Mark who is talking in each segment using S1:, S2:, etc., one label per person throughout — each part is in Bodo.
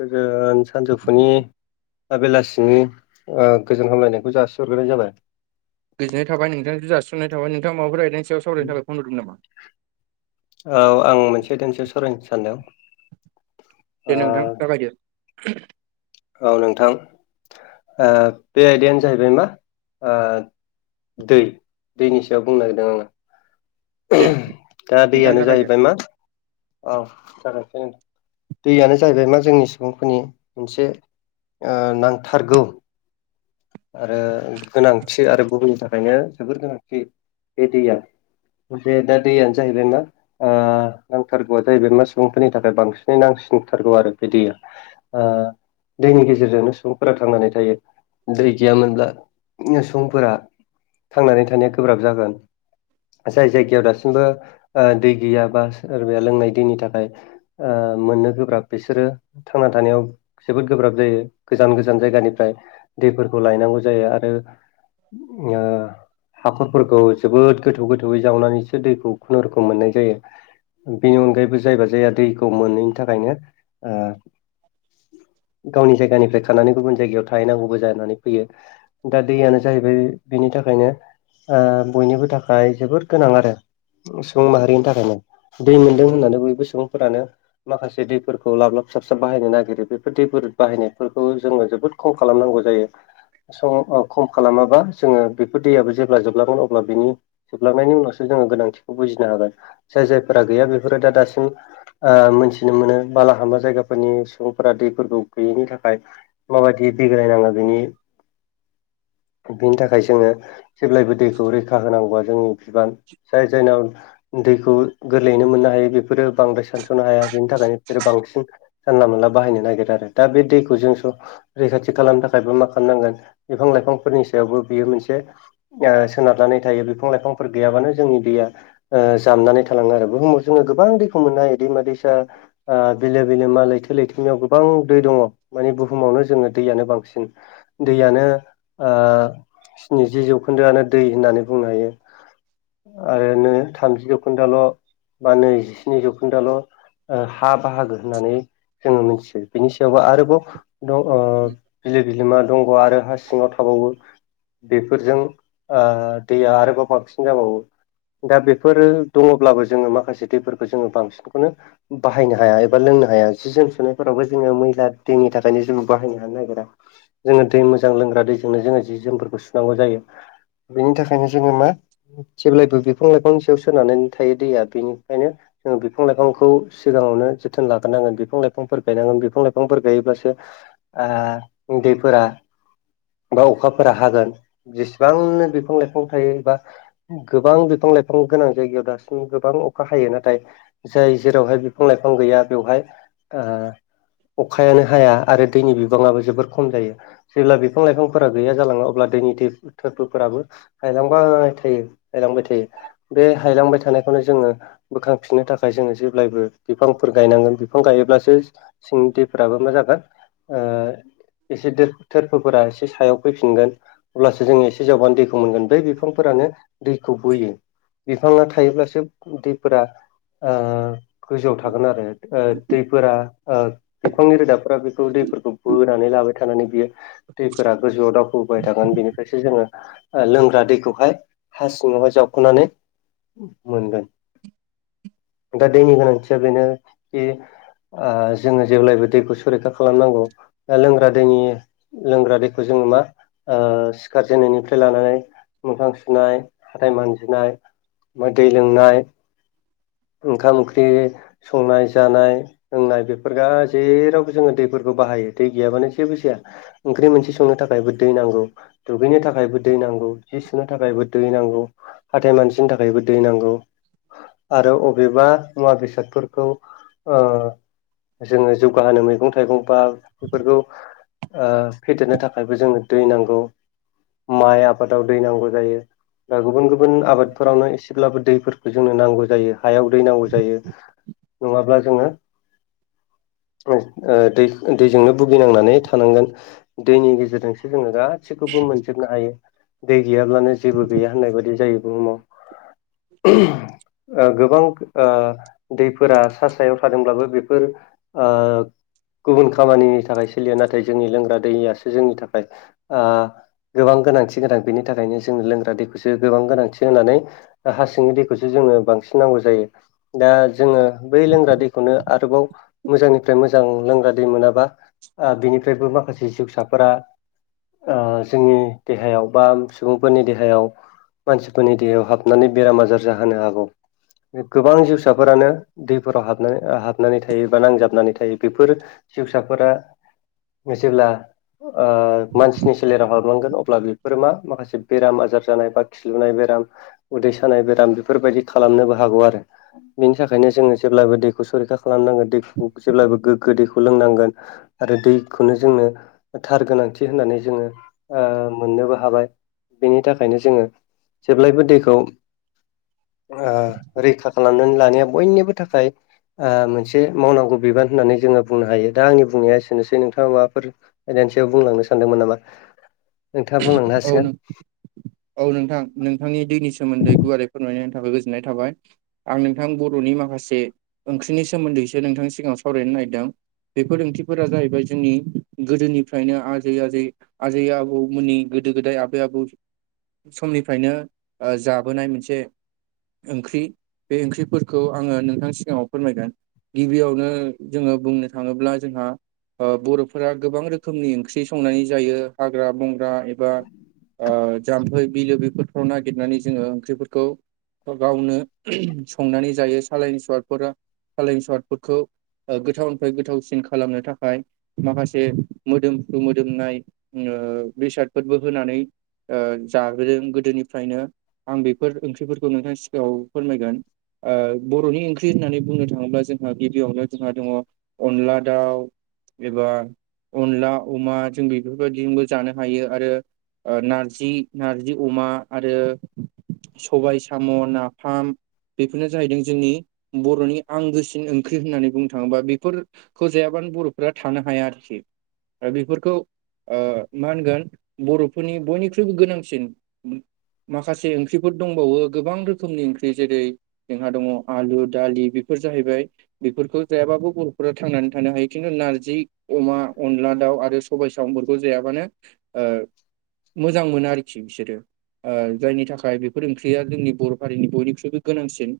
S1: गोजोन सानजौफुनि बेलासिनि गोजोन हामलायनायखौ जासिहरग्रोनाय जाबाय
S2: गोजोननाय थाबाय नोंथांखौ जासिहरनाय थाबाय नोंथां माबाफोर गायदों सायाव सावरायनो थाखाय फन हरदोंमोन नामा?
S1: औ आं मोनसे देनस सावरायनो सानदों
S2: दे
S1: ओ
S2: नोंथां जागायदो
S1: औ नोंथां बे आयदायानो जाहैबाय मा दै दैनि सायाव बुंनो नागिरदों आङो
S2: दे
S1: दा
S2: नोंथां
S1: दैयानो
S2: जागायदो
S1: जाहैबाय मा औ जागोन दैयानो जाहैबाय मा जोंनि सुबुंफोरनि मोनसे ओ नांथारगौ आरो गोनांथि आरो गुबुननि थाखायनो जोबोर गोनांथि बे दैया बे दा दैयानो जाहैबाय मा ओ नांथारगौआ जाहैबाय मा सुबुंफोरनि थाखाय बांसिनै नांसिनथारगौ आरो बे दैया ओ दैनि गेजेरजोंनो सुबुंफोरा थांनानै थायो दै गैयामोनब्ला सुबुंफोरा थांनानै थानाया गोब्राब जागोन जाय जायगायाव दासिमबो ओ दै गैया बा सोरबाया लोंनाय दैनि थाखाय ओ मोननो गोब्राब बिसोरो थांना थानायाव जोबोद गोब्राब जायो गोजान गोजान जायगानिफ्राय दैफोरखौ लायनांगौ जायो आरो हाखरफोरखौ जोबोद गोथौ गोथौयै जावनानैसो दैखौ खुनुरुखुम मोननाय जायो बेनि अनगायैबो जायबा जाया दैखौ मोनैनि थाखायनो गावनि जायगानिफ्राय खानानै गुबुन जायगायाव थाहैनांगौबो जानानै फैयो दा दैयानो जाहैबाय बेनि थाखायनो बयनिबो थाखाय जोबोर गोनां आरो सुबुं माहारिनि थाखायनो दै मोनदों होननानै बयबो सुबुंफोरानो माखासे दैफोरखौ लाब लाब साबसाब बाहायनो नागिरो बेफोर दैफोर बाहायनायफोरखौ जोङो जोबोद खम खालामनांगौ ज जायो खम खालामाबा जोङो बेफोर दैयाबो जेब्ला जोबलगोन अब्ला बिनि जोबलांनायनि उनावसो जोङो गोनांथिखौ बुजिनो हागोन जाय जायफोरा गैया बेफोरो दा दासिम ओ मोनथिनो मोनो बालाहामा जायगाफोरनि सुबुंफोरा दैफोरखौ गैयैनि थाखाय माबायदि बिग्रायनाङो बिनि बिनि थाखाय जोङो जेब्लायबो दैखौ रैखा होनांगौआ जोंनि बिबान जाय जायनाव दैखौ गोरलैयैनो मोननो हायो बेफोरो बांद्राय सानस'नो हाया बेनि थाखायनो बिसोरो बांसिन जानला मोनला बाहायनो नागिरो आरो दा बे दैखौ जों स' रैखाथि खालामनो थाखाय थाखायबो मा खालामनांगोन बिफां लाइफांफोरनि सायावबो बियो मोनसे ओ सोनार लानाय थायो बिफां लाइफांफोर गैयाबानो जोंनि दैया जामनानै थलाङो आरो बुहुमाव जोङो गोबां दैखौ मोननाय बिदि माददि बिलो बिलोमा लैथो लैथो नियाव गोबां दै दङ माने बुहुमावनो जोङो दैयानो बांसिन दैयानो स्निजि जौखोन्दोआनो दै होननानै बुंनो हायो आरो नै थामजि जौखोन्दाल' बा नै जिस्नि जौखोन्दाल' हा बाहागो होननानै जोङो मिथियो बिनि सायावबो आरोबाव दं गिलिर गिलेमा दंग आरो हा सिङाव थाबावो बेफोरजों दैया आरोबाव बांसिन जाबावो दा बेफोरो दङब्लाबो जोङो माखासे दैफोरखौ जोङो बांसिनखौनो बाहायनो हाया एबा लोंनो हाया जि जोम सुनायफोरावबो जोङो मैला दैनि थाखायनो जेबो बाहायनो हानो नागिरा जोङो दै मोजां लोंग्रा दैजोंनो जोङो जि जोमफोरखौ सुनांगौ जायो बेनि थाखायनो जोङो मा जेब्लायबो बिफां लाइफां सायाव सोनारनानै थायो दैया बेनिखायनो जो बिफां लाइफांखौ सिगाङावनो जोथोन लाग्रोनांगोन बिफां लाइफांफोर गायनांगोन बिफां लाइफांफोर गायोब्लासो उन्दैफोरा बा अखाफोरा हागोन जेसेबांनो बिफां लाइफां थायो एबा गोबां बिफां लाइफां गोनां जायगायाव दासिम गोबां अखा हायो नाथाय जाय जेरावहाय बिफां लाइफां गैया बेवहाय अखायानो हाया आरो दैनि बिबाङाबो जोबोर खम जायो जेब्ला बिफां लाइफांफोरा गैया जालाङो अब्ला दैनि थोरबोफोराबो हायलांबाय थायो हायलांबाय थायो बे हायलांबाय थानायखौनो जोङो बोखांफिननो थाखाय जोङो जेब्लायबो बिफांफोर गायनांगोन बिफां गायोब्लासो सिंनि दैफोराबो मा जागोन एसे थोरफोफोरा एसे सायाव फैफिनगोन अब्लासो जोङो एसे जावबानो दैखौ मोनगोन बै बिफांफोरानो दैखौ बोयो बिफाङा थायोब्लासो दैफोरा गोजौआव थागोन आरो दैफोरा बिफांनि रोदाफोरा बेखौ दैफोरखौ बोनानै लाबाय थानानै बियो दैफोरा गोजौआव दावखोबोबाय थागोन बेनिफ्रायसो जोङो लोंग्रा दैखौहाय हा सिङावहाय जावखनानै मोनगोन दा दैनि गोनांथिया बेनो कि जोङो जेब्लायबो दैखौ सरैखा खालामनांगौ लोंग्रा दैनि लोंग्रा दैखौ जोङो मा सिखारजेननायनिफ्राय लानानै मोखां सुनाय हाथाय मानजिनाय ओमफ्राय दै लोंनाय ओंखाम ओंख्रि संनाय जानाय लोंनाय बेफोर जेरावबो जोङो दैफोरखौ बाहायो दै गैयाबानो जों जेबो जाया ओंख्रि मोनसे संनो थाखायबो दै नांगौ दुगैनो थाखायबो दै नांगौ जि सुनो थाखायबो दै नांगौ हाथाय मानजिनो थाखायबो दै नांगौ आरो अबेबा मुवा बेसादफोरखौ जोङो जौगाहोनो मैगं थाइगं बा बेफोरखौ फेदेरनो थाखायबो जोंनो दै नांगौ माइ आबादाव दै नांगौ जायो दा गुबुन गुबुन आबादफोरावनो एसेब्लाबो दैफोर जोंनो नांगौ जायो हायाव दै नांगौ जायो नङाब्ला जोङो दैजों बुं भुगिनांनानै थानांगोन दैनि गेजेरजोंसो जोङो गासिखौबो मोनजोबनो हायो दै गैयाब्लानो जेबो गैया होननाय बायदि जायो बुहुमाव गोबां दैफोरा सा सायाव थादोंब्लाबो बेफोर गुबुन खामानि थाखाय सोलिया नाथाय जोंनि लोंग्रा दैयासो जोंनि थाखाय गोबां गोनांथि गोनां बेनि थाखायनो जों लोंग्रा दैखौसो गोबां गोनांथि होनानै हा सिंनि दैखौसो जोंनो बांसिन नांगौ जायो दा जोङो बै लोंग्रा दैखौनो आरोबाव मोजांनिफ्राय मोजां लोंग्रा दै मोनाबा बिनिफ्रायबो माखासे जिउसाफोरा जोंनि देहायाव बा सुबुंफोरनि देहायाव मानसिफोरनि देहायाव हाबनानै बेराम आजार जाहोनो हागौ गोबां जिउसाफोरानो दैफोराव हाबनानै हाबनानै थायो बा नांजाबनानै थायो बेफोर जिवसाफोरा जेब्ला मानसिनि सोलेराव हाबलांगोन अब्ला बेफोरो मा माखासे बेराम आजार जानाय बा खिलुनाय बेराम उदै सानाय बेराम बेफोरबायदि खालामनोबो हागौ आरो बेनि थाखायनो जोङो जेब्लाबो दैखौ सरैखा खालामनांगोन दैखौ जेब्लाबो गोग्गो दैखौ लोंनांगोन आरो दैखौनो जोंनो थार गोनांथि होननानै जोङो ओ मोननोबो हाबाय बेनि थाखायनो जोङो जेब्लायबो दैखौ आ रैखा खालामनानै लानाया बयनिबो थाखाय आ मोनसे मावनांगौ बिबान होननानै जोङो बुंनो हायो दा आंनि बुंनाया एसोनोसै नोंथाङा माबाफोर आयदानि सायाव बुंलांनो सानदोंमोन नामा नोंथाङा बुंलांनो
S2: औ
S1: हासिगोन
S2: नों औ नोंथां नोंथांनि दैनि सोमोन्दै गुवारै फोरमायनायनि थाखाय गोजोननाय थाबाय आं नोंथां बर'नि माखासे ओंख्रिनि सोमोन्दैसो नोंथांनि सिगाङाव सावरायनो नागिरदों बेफोर ओंख्रिफोरा जाहैबाय जोंनि गोदोनिफ्रायनो आजै आजै आजै आबौमोननि गोदो गोदाय आबै आबौ समनिफ्रायनो जाबोनाय मोनसे ओंख्रि बे ओंख्रिफोरखौ आङो नोंथांनि सिगाङाव फोरमायगोन गिबियावनो जोङो बुंनो थाङोब्ला जोंहा ओ बर'फोरा गोबां रोखोमनि ओंख्रि संनानै जायो हाग्रा बंग्रा एबा ओ जाम्फै बिलो बेफोरफ्राव नागिरनानै जोङो ओंख्रिफोरखौ गावनो संनानै जायो सालायनि सवादफोरा सालायनि सवादफोरखौ गोथावनिफ्राय गोथावसिन खालामनो थाखाय माखासे मोदोमफ्रु मोदोमनाय ओ बेसादफोरबो होनानै ओ जाबोदों गोदोनिफ्रायनो आं बेफोर ओंख्रिफोरखौ नोंथांनि सिगाङाव फोरमायगोन ओ बर'नि ओंख्रि होननानै बुंनो थाङोब्ला जोंहा गिबियावनो जोंहा दङ अनला दाउ एबा अनला अमा जों बेफोरबायदिजोंबो जानो हायो आरो नार जि नारजि अमा आरो सबाय साम' नाफाम बेफोरनो जाहैदों जोंनि बर'नि आंगोसिन ओंख्रि होननानै बुंनो थाङोबा बेफोर खौ जायाबानो बर'फोरा थानो हाया आरोखि दा बेफोरखौ ओ मा होनगोन बर'फोरनि बयनिख्रुइ ख्रुइबो गोनांसिन माखासे ओंख्रिफोर दंबावो गोबां रोखोमनि ओंख्रि जेरै जोंहा दङ आलु दालि बेफोर जाहैबाय बेफोरखौ जायाबाबो बर'फोरा थांनानै थानो हायो खिन्थु नारजि अमा अनला दाउ आरो सबाय सामफोरखौ जायाबानो ओ मोजां मोनो आरोखि बिसोरो जायनि थाखाय बेफोर ओंख्रिया जोंनि बर' हारिनि बयनिख्रुइबो गोनांसिन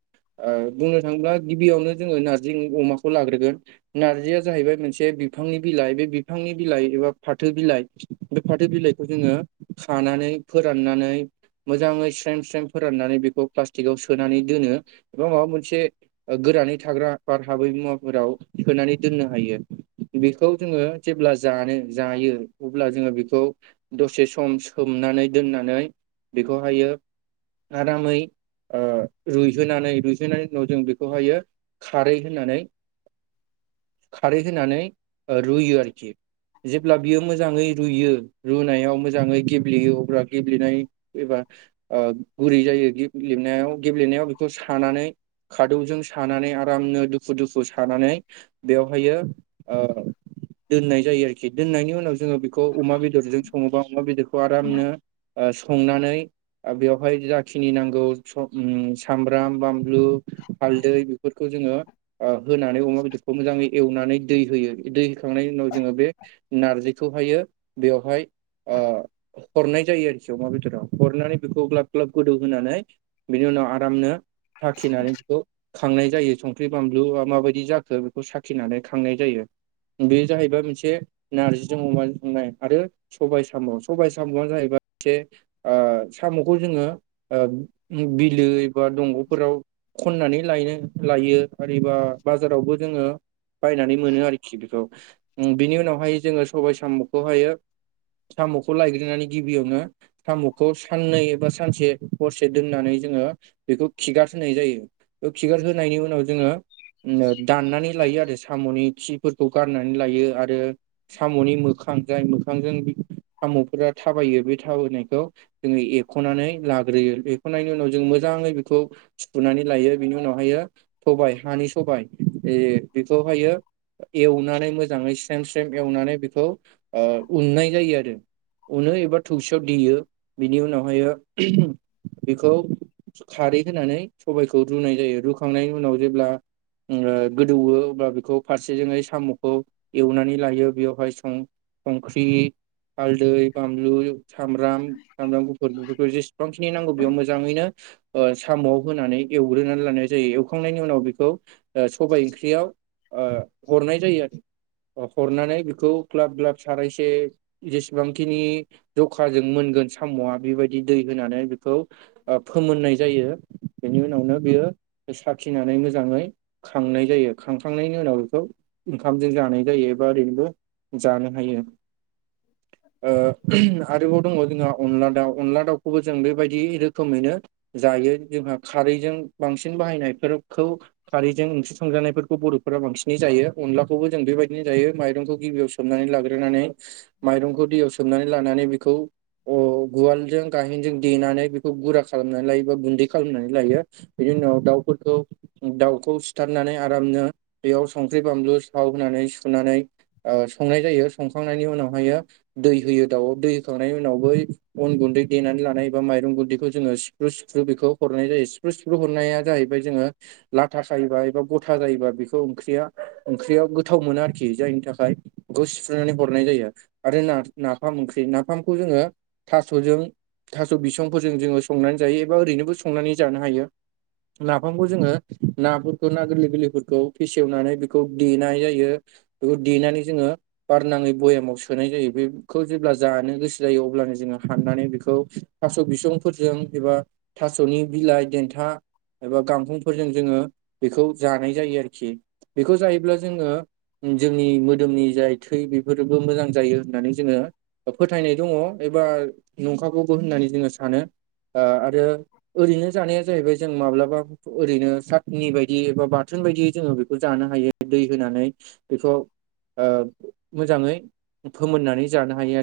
S2: ओ बुंनो थाङोब्ला गिबियावनो जोङो नारजि अमाखौ लाग्रोगोन नारजिया जाहैबाय मोनसे बिफांनि बिलाइ बे बिफांनि बिलाइ एबा फाथो बिलाइ बे फाथो बिलाइखौ जोङो खानानै फोराननानै मोजाङै स्रेम स्रेम फोराननानै बेखौ प्लास्टिकआव सोनानै दोनो एबा माबा मोनसे गोरानै थाग्रा बार हाबै मुवाफोराव सोनानै दोननो हायो बेखौ जोङो जेब्ला जानो जायो अब्ला जोङो बेखौ दसे स सम सोमनानै दोननानै बेखौहायो आरामै ओ रुइहोनानै रुइसोनाय उनाव जों बेखौहायो खारै होनानै खारै होनानै रुयो आरोखि जेब्ला बियो मोजाङै रुयो रुनायाव मोजां मोजाङै गेब्लेयो अब्ला गेब्लेनाय एबा ओ गुरै जायो गेब्लेनायाव गेब्लेनायाव बेखौ सानानै खादौजों सानानै आरामनो दुफु दुफु सानानै बेवहायो ओ दोननाय जायो आरोखि दोननायनि उनाव जोङो बे खौ अमा बेदरजों सङोबा अमा बेदरखौ आरामनो संनानै बेवहाय जाखिनि नांगौ सम सामब्राम बा लु हालदै बेफोरखौ जोङो ओ होनानै अमा बेदरखौ मोजाङै एवनानै दै होयो दै होखांनायनि उनाव जोङो बे नारजिखौहायो बेवहाय ओ हरनाय जायो आरोखि अमा बेदराव हरनानै बेखौ ग्लाब ग्लाब गोदौ होनानै बिनि उनाव आरामनो साखिनानै बेखौ खांनाय जायो संख्रि बानलुआ माबायदि जाखो बेखौ साखिनानै खांनाय जायो। बे जाहैबाय मोनसे नारजिजों अमा संनाय आरो सबाइ साम' सबाय साम'आ जाहैबाय एसे ओ साम'खौ जोङो बिलो एबा दंग'फोराव खननानै लायनो लायो आरोबा बाजारावबो जोङो बायनानै मोनो आरोखि बेखौ बिनि उनावहाय जोङो सबाय साम'खौहायो साम'खौ लायग्रोनानै गिबियावनो साम'खौ साननै एबा सानसे हरसे दोननानै जोङो बेखौ खिगार होनाय जायो। खिगार होनायनि उनाव जोङो दाननानै लायो आरो सा साम'नि खिफोरखौ गारनानै लायो आरो साम'नि मोखां जाय मोखांजों सामुफोरा थाबायो बे थाबायनायखौ जोङो एरख'नानै लाग्रोयो एरख'नायनि उनाव जों मोजाङै बेखौ सुफुनानै लायो बिनि उनावहायो सबाय हानि सबाय ए बेखौहायो एवनानै मोजाङै स्रेम स्रेम एवनानै बेखौ ओ उन्नाय जायो आरो। उननो एबा थबसियाव देयो बिनि उनावहाय बेखौ खारै होनानै सबायखौ रुनाय जायो रुखांनायनि उनाव जेब्ला गोदौवो अब्ला बेखौ फारसेजोंहाय साम'खौ एवनानै लायो बेवहाय सं संख्रि हालदै बानलु सामब्राम सामब्राम गुफुर बेफोरखौ जेसेबांखिनि नांगौ बेयाव मोजाङैनो ओ साम'आव होनानै एवग्रोनानै लानाय जायो एवखांनायनि उनाव बेखौ सबाय ओंख्रियाव ओ हरनाय जायो आरो हरनानै बेखौ ग्लाब ग्लाब सारायसे जेसेबांखिनि जखाजों मोनगोन साम'आ बेबायदि दै होनानै बेखौ फोमोननाय जायो बेनि उनावनो बियो साखिनानै मोजाङै खांनाय जायो खांखांनायनि उनाव बेखौ ओंखामजों जानाय जायो एबा ओरैनोबो जानो हायो। ओ आरोबाव दङ जोंहा अनला दाउ अनला दाउखौबो जों बेबायदि रोखोमैनो जायो जोंहा खारैजों बांसिन बाहायनायफोरखौ खारैजों ओंख्रि संजानायफोरखौ बर'फोरा बांसिनै जायो अनलाखौबो जों बेबायदिनो जायो माइरंखौ गिबियाव सोमनानै लाग्रोनानै माइरंखौ दैयाव सोमनानै लानानै बेखौ उवालजों गाहेनजों देनानै बेखौ गुरा खालामनानै लायो बा गुन्दै खालामनानै लायो। बिनि उनाव दाउफोरखौ दाउखौ सिथारनानै आरामनो बेयाव संख्रि बानलु थाव होनानै सुनानै संनाय जायो संखांनायनि उनावहायो दै होयो दाउआव दै होखांनायनि उनाव बै अन गुन्दै देनानै लानाय एबा माइरं गुन्दैखौ जोङो सिफ्रु सिफ्रु बेखौ हरनाय जायो सिफ्रु सिफ्रु हरनाया जाहैबाय जोङो लाथा सायोबा एबा गथा जायोबा बेखौ ओंख्रिया ओंख्रियाव गोथाव मोनो आरोखि जायनि थाखाय बेखौ सिफ्रुनानै हरनाय जायो आरो ना नाफाम ओंख्रि नाफामखौ जोङो थास'जों थास' बिसंफोरजों जोङो संनानै जायो एबा ओरैनोबो संनानै जानो हायो। लााफामखौ जोङो नाफोरखौ ना गोरलै गोरलैफोरखौ फेसेवनानै बेखौ देनाय जायो। बेखौ देनानै जोङो बारनाङै भयामाव सो सोनाय जायो बेखौ जेब्ला जानो गोसो जायो अब्लानो जोङो हाननानै बेखौ थास' बिसं फोरजों एबा थास'नि बिलाइ देन्था एबा गांफंफोरजों जोङो बेखौ जानाय जायो आरोखि। बेखौ जायोब्ला जोङो जोंनि मोदोमनि जाय थै बेफोरबो मोजां जायो होननानै जोङो फोथायनाय दङ एबा नंखागौबो होननानै जोङो सानो। ओ आरो ओरैनो जानाया जाहैबाय जों माब्लाबा ओरैनो साथनि बायदि एबा बाथोन बायदि जोङो बेखौ जानो हायो। दै होनानै बेखौ ओ मोजाङै फोमोननानै जानो हायो आरोखि